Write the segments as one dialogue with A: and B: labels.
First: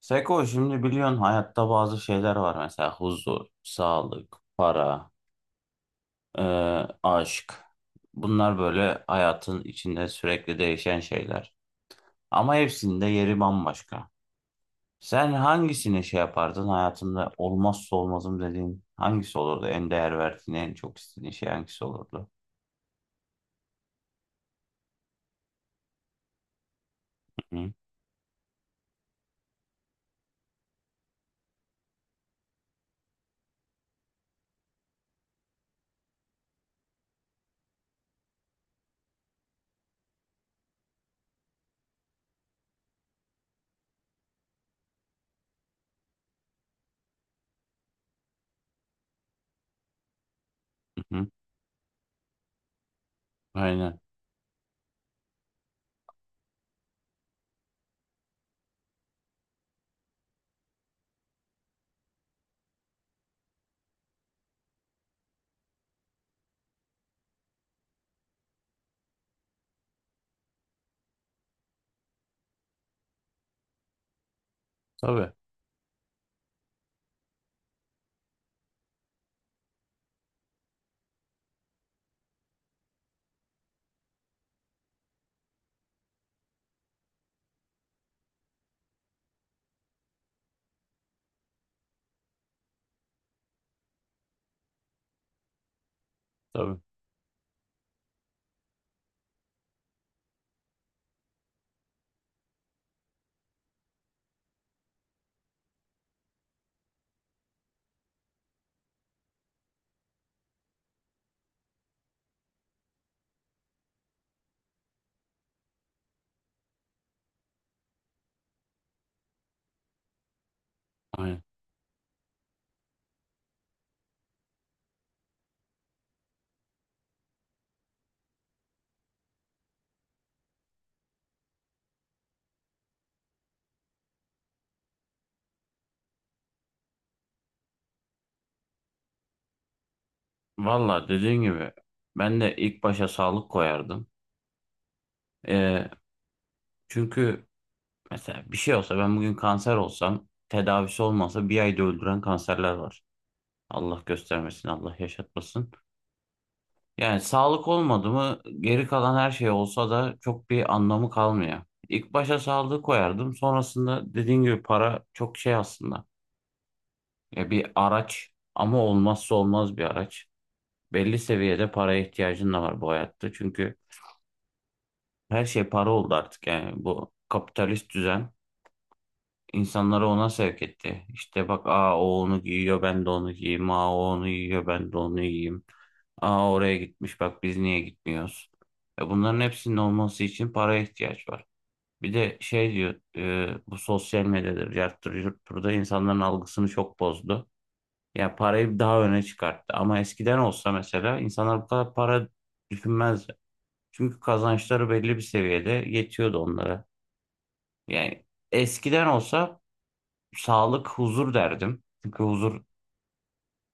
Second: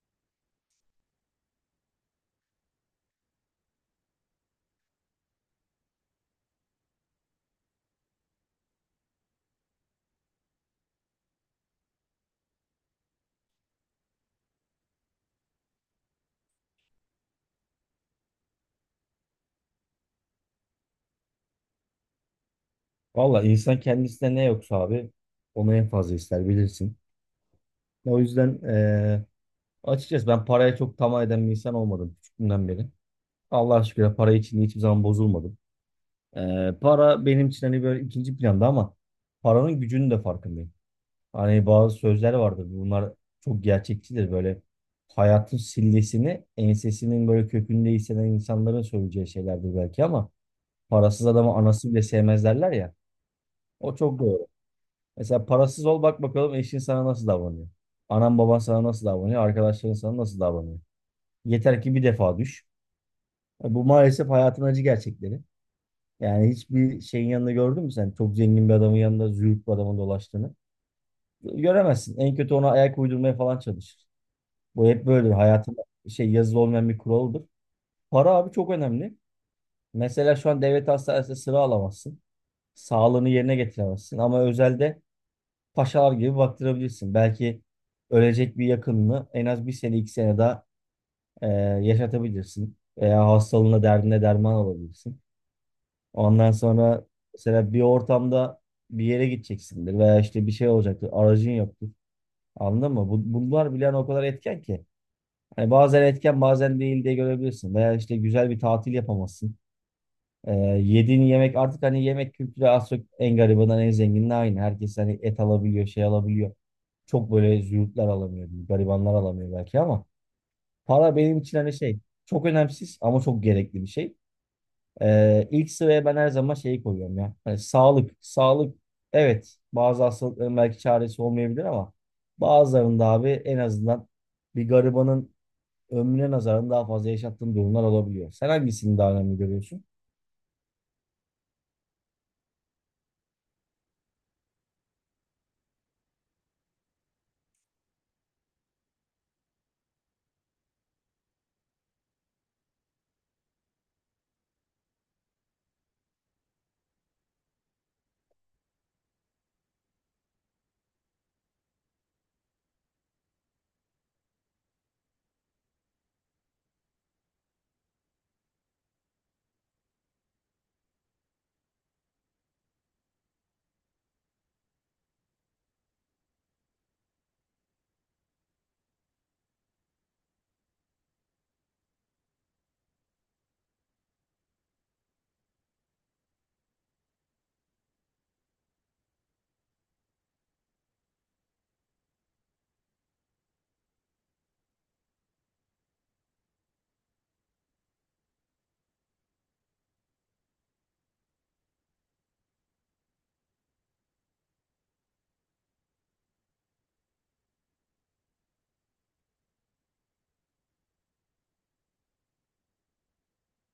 A: Seko, şimdi biliyorsun hayatta bazı şeyler var, mesela huzur, sağlık, para, e, aşk. Bunlar böyle hayatın içinde sürekli değişen şeyler. Ama hepsinin de yeri bambaşka. Sen hangisini şey yapardın, hayatında olmazsa olmazım dediğin hangisi olurdu? En değer verdiğin, en çok istediğin şey hangisi olurdu?
B: Valla insan kendisine ne yoksa abi onu en fazla ister bilirsin.
A: Hı hı,
B: O yüzden açıkçası ben paraya çok tamah eden bir insan olmadım küçüklüğümden beri. Allah'a şükür para için hiçbir zaman bozulmadım. Para benim için hani böyle ikinci planda ama paranın gücünün de farkındayım. Hani bazı sözler vardır, bunlar çok gerçekçidir, böyle hayatın sillesini ensesinin böyle kökünde hisseden insanların söyleyeceği şeylerdir belki ama
A: hı hı.
B: parasız adamı anası bile sevmez derler ya. O
A: Aynen.
B: çok doğru. Mesela parasız ol, bak bakalım eşin sana nasıl davranıyor. Anan baban sana nasıl davranıyor. Arkadaşların sana nasıl davranıyor. Yeter ki bir defa düş. Bu maalesef hayatın acı gerçekleri. Yani hiçbir şeyin yanında gördün mü sen çok zengin bir adamın yanında züğürt bir adamın dolaştığını? Göremezsin. En kötü ona ayak uydurmaya falan çalışır. Bu hep
A: Tabii,
B: böyledir. Hayatın şey yazılı olmayan bir kuralıdır. Para abi çok önemli. Mesela şu an devlet hastanesinde sıra alamazsın. Sağlığını yerine getiremezsin. Ama özelde paşalar gibi baktırabilirsin. Belki ölecek bir yakınını en az bir sene iki sene daha e, yaşatabilirsin. Veya hastalığına, derdine derman olabilirsin. Ondan
A: tabii.
B: sonra mesela bir ortamda bir yere gideceksindir veya işte bir şey olacaktır. Aracın yoktur. Anladın mı? Bunlar bile hani o kadar etken ki. Hani bazen etken bazen değil diye görebilirsin. Veya işte güzel bir tatil yapamazsın. E, Yediğin yemek, artık hani yemek kültürü az çok en garibinden en zenginine aynı. Herkes hani et alabiliyor, şey alabiliyor. Çok böyle züğürtler alamıyor, garibanlar alamıyor belki ama para benim
A: Aynen.
B: için hani şey, çok önemsiz ama çok gerekli bir şey. İlk sıraya ben her zaman şeyi koyuyorum ya. Hani sağlık, sağlık, evet bazı hastalıkların belki çaresi olmayabilir ama bazılarında abi en azından bir garibanın ömrüne nazaran daha fazla yaşattığın durumlar olabiliyor. Sen hangisini daha önemli görüyorsun?
A: Valla dediğin gibi ben de ilk başa sağlık koyardım. E, çünkü mesela bir şey olsa, ben bugün kanser olsam, tedavisi olmasa bir ayda öldüren kanserler var. Allah göstermesin, Allah yaşatmasın. Yani sağlık olmadı mı geri kalan her şey olsa da çok bir anlamı kalmıyor. İlk başa sağlığı koyardım. Sonrasında dediğin gibi para çok şey aslında. Ya bir araç, ama olmazsa olmaz bir araç. Belli seviyede paraya ihtiyacın da var bu hayatta. Çünkü her şey para oldu artık, yani bu kapitalist düzen. İnsanları ona sevk etti. İşte bak, aa o onu giyiyor ben de onu giyeyim. Aa o onu giyiyor ben de onu giyeyim. Aa oraya gitmiş, bak biz niye gitmiyoruz? E bunların hepsinin olması için paraya ihtiyaç var. Bir de şey diyor, bu sosyal medyadır, yarttır, yurttur da insanların algısını çok bozdu. Yani parayı daha öne çıkarttı. Ama eskiden olsa mesela insanlar bu kadar para düşünmezdi. Çünkü kazançları belli bir seviyede yetiyordu onlara. Yani eskiden olsa sağlık, huzur derdim. Çünkü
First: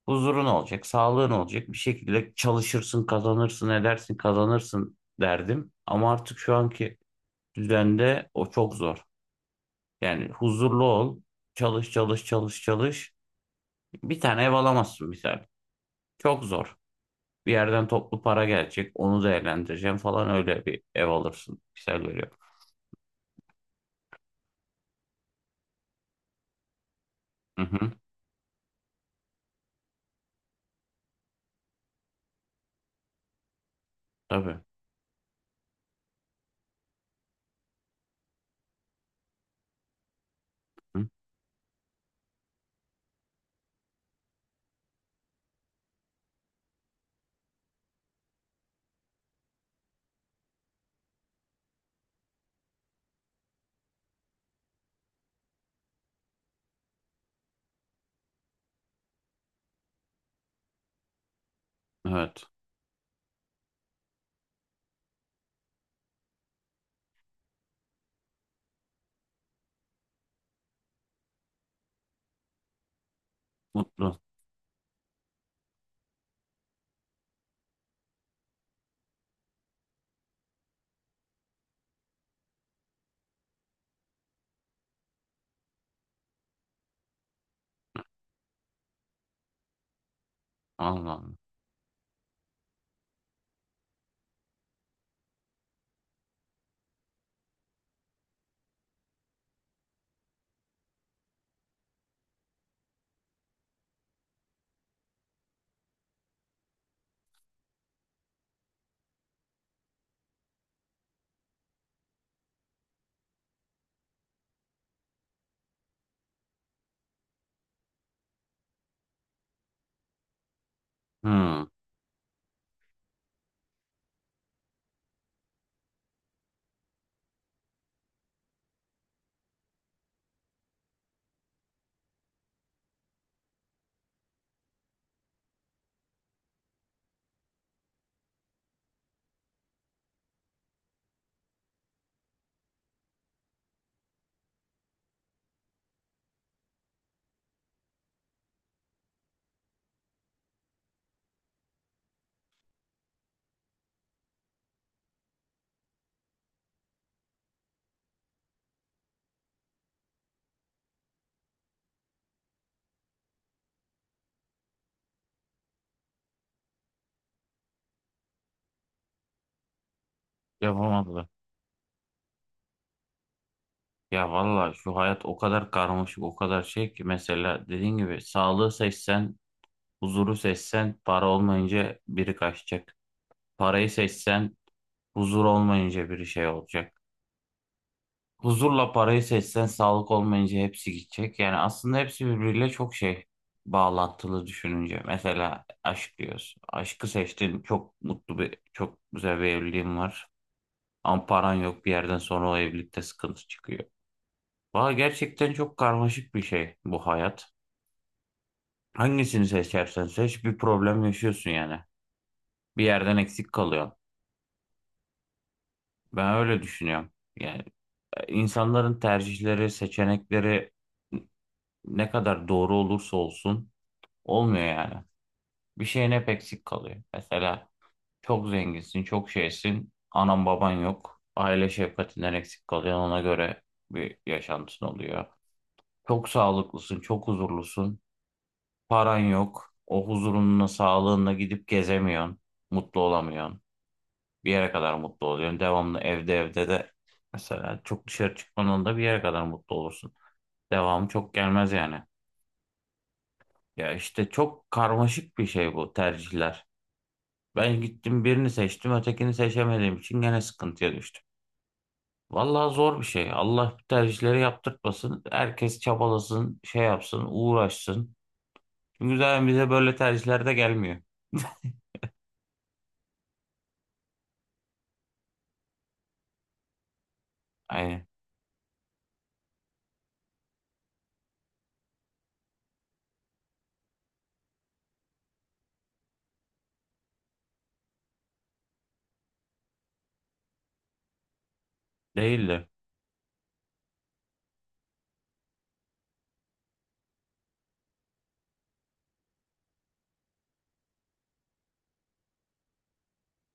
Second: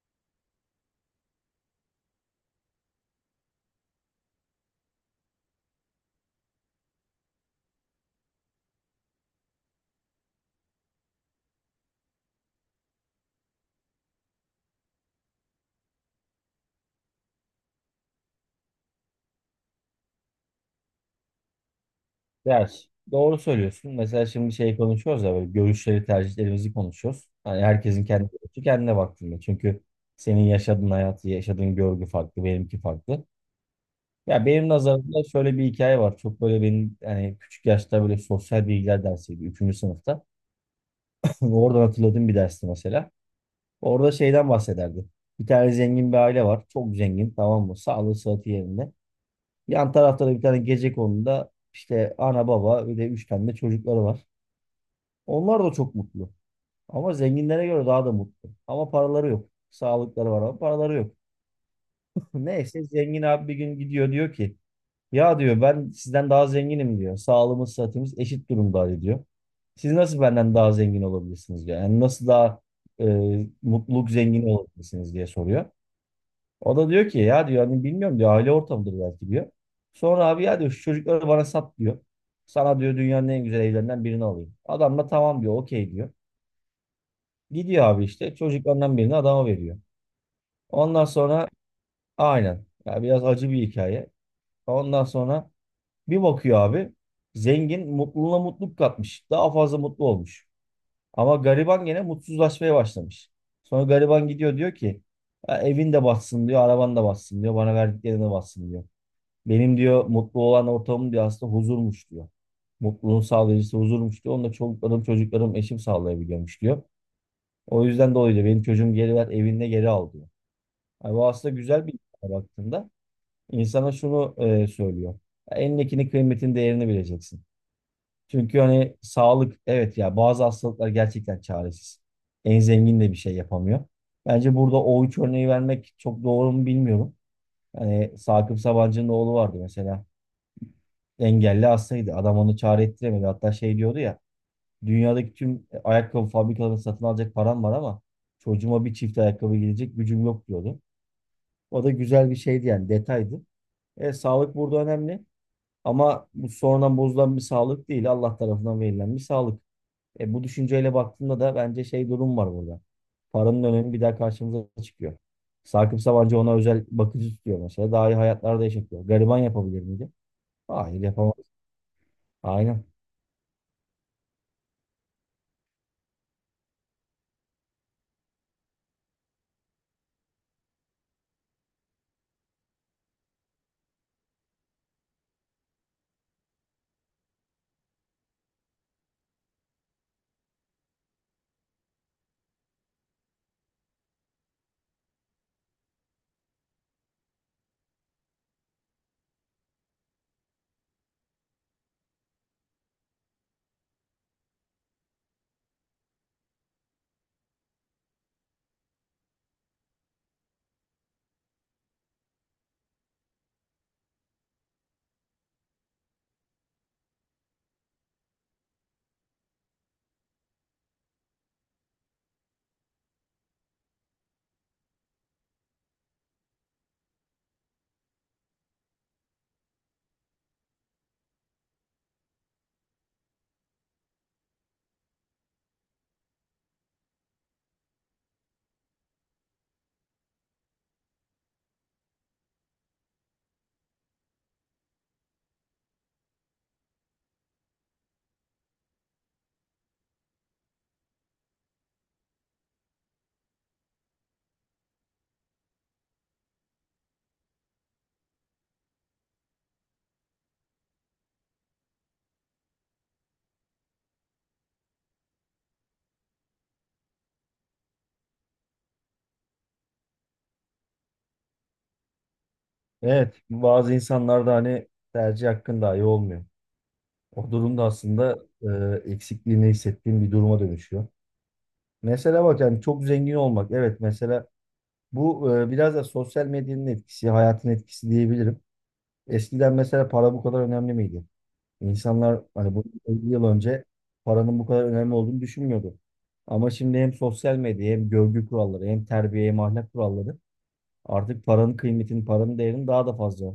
A: huzurun olacak, sağlığın olacak. Bir şekilde çalışırsın, kazanırsın, edersin, kazanırsın derdim. Ama artık şu anki düzende o çok zor. Yani huzurlu ol, çalış, çalış, çalış, çalış. Bir tane ev alamazsın misal. Çok zor. Bir yerden toplu para gelecek, onu değerlendireceğim falan, öyle bir ev alırsın. Misal veriyorum.
B: Ders. Doğru söylüyorsun. Mesela şimdi şey konuşuyoruz ya, böyle görüşleri, tercihlerimizi konuşuyoruz.
A: Hı
B: Hani
A: hı,
B: herkesin kendi görüşü kendine baktığında. Çünkü senin yaşadığın hayatı, yaşadığın görgü farklı, benimki farklı. Ya
A: tabii.
B: benim nazarımda şöyle bir hikaye var. Çok böyle benim yani küçük yaşta, böyle sosyal bilgiler dersiydi. Üçüncü sınıfta.
A: Hı,
B: Oradan hatırladığım bir dersti mesela. Orada şeyden bahsederdi. Bir tane zengin bir aile var. Çok zengin, tamam mı? Sağlığı sıhhati yerinde. Yan tarafta da bir tane gecekonduda işte ana baba ve de üç tane de çocukları var. Onlar da çok mutlu. Ama zenginlere göre daha da mutlu. Ama paraları yok. Sağlıkları var ama paraları yok.
A: evet.
B: Neyse zengin abi bir gün gidiyor, diyor ki ya diyor, ben sizden daha zenginim diyor. Sağlığımız sıhhatimiz eşit durumda diyor. Siz nasıl benden daha zengin olabilirsiniz diyor. Yani nasıl daha mutluluk
A: Mutlu.
B: zengini olabilirsiniz diye soruyor. O da diyor ki ya diyor, hani bilmiyorum diyor, aile ortamıdır belki diyor. Sonra abi ya diyor, şu çocukları bana sat diyor. Sana diyor dünyanın en güzel evlerinden birini alayım. Adam da tamam diyor, okey diyor. Gidiyor abi işte çocuklarından birini adama veriyor. Ondan
A: Allah
B: sonra aynen, ya biraz acı bir hikaye. Ondan sonra bir bakıyor abi, zengin mutluluğuna mutluluk katmış. Daha fazla mutlu olmuş. Ama gariban gene mutsuzlaşmaya başlamış. Sonra gariban gidiyor, diyor ki: "Ya evin de batsın diyor, araban da batsın diyor, bana verdiklerine batsın diyor. Benim diyor mutlu olan ortamım diyor aslında huzurmuş diyor. Mutluluğun sağlayıcısı huzurmuş diyor. Onu da çoluklarım, çocuklarım, eşim sağlayabiliyormuş diyor. O yüzden dolayı diyor benim çocuğum geri ver, evinde geri al diyor. Yani bu aslında
A: Allah. Hı,
B: güzel bir insana baktığında insana şunu söylüyor. Ya elindekinin kıymetini, değerini bileceksin. Çünkü hani sağlık, evet ya, bazı hastalıklar gerçekten çaresiz. En zengin de bir şey yapamıyor. Bence burada o üç örneği vermek çok doğru mu bilmiyorum. Hani Sakıp Sabancı'nın oğlu vardı mesela. Engelli hastaydı. Adam onu çare ettiremedi. Hatta şey diyordu ya, dünyadaki tüm ayakkabı fabrikalarını satın alacak param var ama çocuğuma bir çift ayakkabı gidecek gücüm yok diyordu. O da güzel bir şeydi yani, detaydı. Sağlık burada önemli. Ama bu sonradan bozulan bir sağlık değil. Allah tarafından verilen bir sağlık. Bu düşünceyle baktığında da bence şey durum var burada. Paranın önemi bir daha karşımıza çıkıyor. Sakıp Sabancı ona özel bakıcı tutuyor mesela. Daha iyi hayatlarda yaşatıyor. Gariban yapabilir miydi? Hayır
A: yapamadılar.
B: yapamaz. Aynen.
A: Ya valla şu hayat o kadar karmaşık, o kadar şey ki, mesela dediğin gibi sağlığı seçsen, huzuru seçsen para olmayınca biri kaçacak. Parayı seçsen huzur olmayınca biri şey olacak. Huzurla parayı seçsen sağlık olmayınca hepsi gidecek. Yani aslında hepsi birbiriyle çok şey, bağlantılı düşününce. Mesela aşk diyoruz. Aşkı seçtin, çok mutlu bir, çok güzel bir evliliğin var. Ama paran yok, bir yerden sonra o evlilikte sıkıntı çıkıyor. Valla gerçekten çok karmaşık bir şey bu hayat. Hangisini seçersen seç bir problem yaşıyorsun yani. Bir yerden eksik kalıyor. Ben öyle düşünüyorum. Yani insanların tercihleri, seçenekleri ne kadar doğru olursa olsun olmuyor yani. Bir şeyin hep eksik kalıyor. Mesela çok zenginsin, çok şeysin, anan baban yok. Aile şefkatinden eksik kalıyor. Ona göre bir yaşantın oluyor. Çok sağlıklısın, çok huzurlusun. Paran yok. O huzurunla, sağlığınla gidip gezemiyorsun. Mutlu olamıyorsun. Bir yere kadar mutlu oluyorsun. Devamlı evde, de mesela çok dışarı çıkmanın da bir yere kadar mutlu olursun. Devamı çok gelmez yani. Ya işte çok karmaşık bir şey bu tercihler. Ben gittim birini seçtim, ötekini seçemediğim için gene sıkıntıya düştüm. Vallahi zor bir şey. Allah bu tercihleri yaptırtmasın. Herkes çabalasın, şey yapsın, uğraşsın. Çünkü zaten bize böyle tercihler de gelmiyor.
B: Evet. Bazı insanlarda hani tercih hakkın dahi olmuyor. O durumda
A: Aynen.
B: aslında eksikliğini hissettiğim bir duruma dönüşüyor. Mesela bak, yani çok zengin olmak. Evet mesela bu biraz da sosyal medyanın etkisi, hayatın etkisi diyebilirim. Eskiden mesela para bu kadar önemli miydi? İnsanlar
A: Değil de.
B: hani bu 50 yıl önce paranın bu kadar önemli olduğunu düşünmüyordu. Ama şimdi hem sosyal medya hem görgü kuralları hem terbiye hem ahlak kuralları artık paranın kıymetini, paranın değerini daha da fazla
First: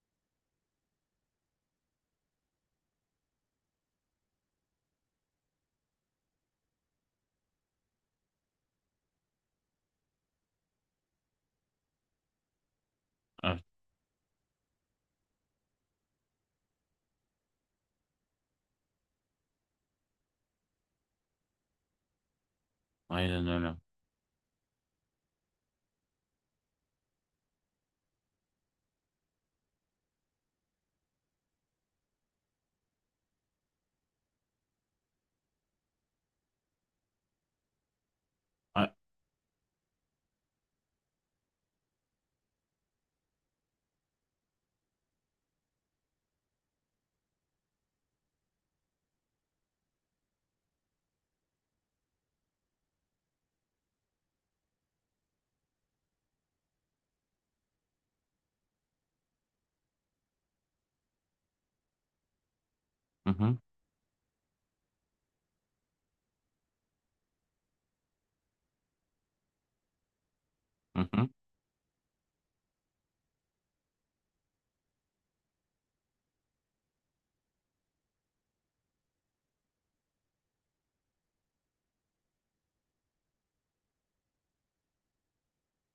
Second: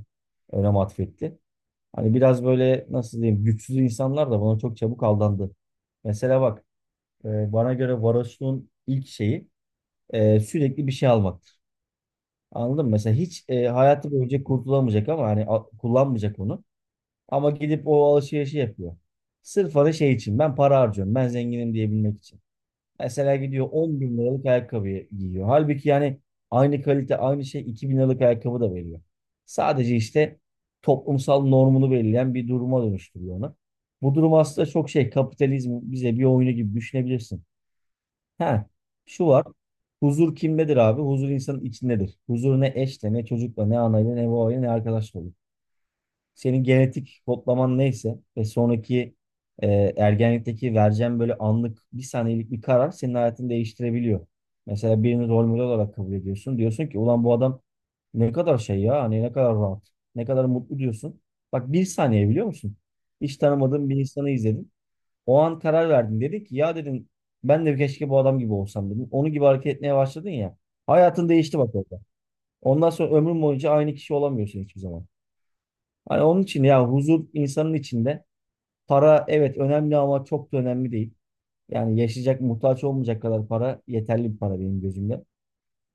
B: önem atfetti. Hani biraz böyle nasıl diyeyim, güçsüz insanlar da buna çok çabuk aldandı. Mesela bak, bana göre varoşluğun ilk şeyi sürekli bir şey almak. Anladın mı? Mesela hiç hayatı boyunca kurtulamayacak ama hani kullanmayacak onu. Ama gidip o alışverişi yapıyor. Sırf hani şey için, ben para harcıyorum. Ben zenginim diyebilmek için. Mesela
A: Aynen
B: gidiyor
A: öyle.
B: 10 bin liralık ayakkabıyı giyiyor. Halbuki yani aynı kalite aynı şey 2 bin liralık ayakkabı da veriyor. Sadece işte toplumsal normunu belirleyen bir duruma dönüştürüyor onu. Bu durum aslında çok şey, kapitalizm bize bir oyunu gibi düşünebilirsin. Ha,
A: A-
B: şu var. Huzur kimdedir abi? Huzur insanın içindedir. Huzur ne eşle, ne çocukla, ne anayla, ne babayla, ne arkadaşla olur. Senin genetik kodlaman neyse ve sonraki e, ergenlikteki vereceğin böyle anlık bir saniyelik bir karar senin hayatını değiştirebiliyor. Mesela birini rol model olarak kabul ediyorsun. Diyorsun ki ulan bu adam ne kadar şey ya, hani ne kadar rahat, ne kadar mutlu diyorsun. Bak bir saniye, biliyor musun?
A: Hı
B: Hiç
A: hı,
B: tanımadığın bir insanı izledin. O an karar verdin. Dedi ki ya dedim ben de, keşke bu adam gibi olsam dedim. Onun gibi hareket etmeye başladın ya.
A: hı
B: Hayatın
A: hı.
B: değişti bak orada. Ondan sonra ömrün boyunca aynı kişi olamıyorsun hiçbir zaman. Hani onun için ya, huzur insanın içinde. Para evet önemli ama çok da önemli değil. Yani yaşayacak, muhtaç olmayacak kadar para yeterli bir para benim gözümde.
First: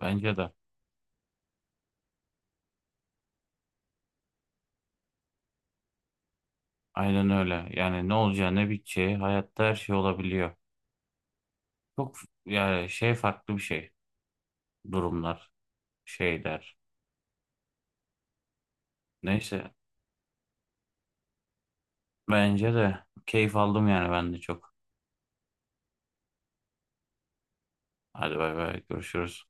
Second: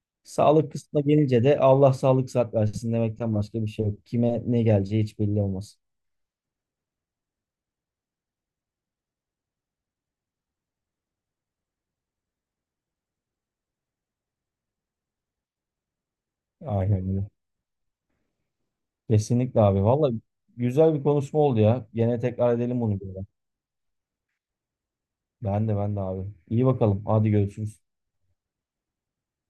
A: Bence de.
B: Sağlık kısmına gelince de Allah sağlık sıhhat versin demekten başka bir şey yok. Kime ne geleceği hiç belli olmaz.
A: Aynen öyle. Yani ne olacağı ne biteceği hayatta her şey olabiliyor. Yani şey farklı bir şey. Durumlar, şeyler.
B: Aynen öyle. Kesinlikle
A: Neyse.
B: abi. Vallahi güzel bir konuşma oldu ya. Gene tekrar
A: Bence
B: edelim bunu.
A: de keyif aldım yani, ben de çok.
B: Ben de abi. İyi bakalım. Hadi görüşürüz.
A: Hadi bay bay, görüşürüz.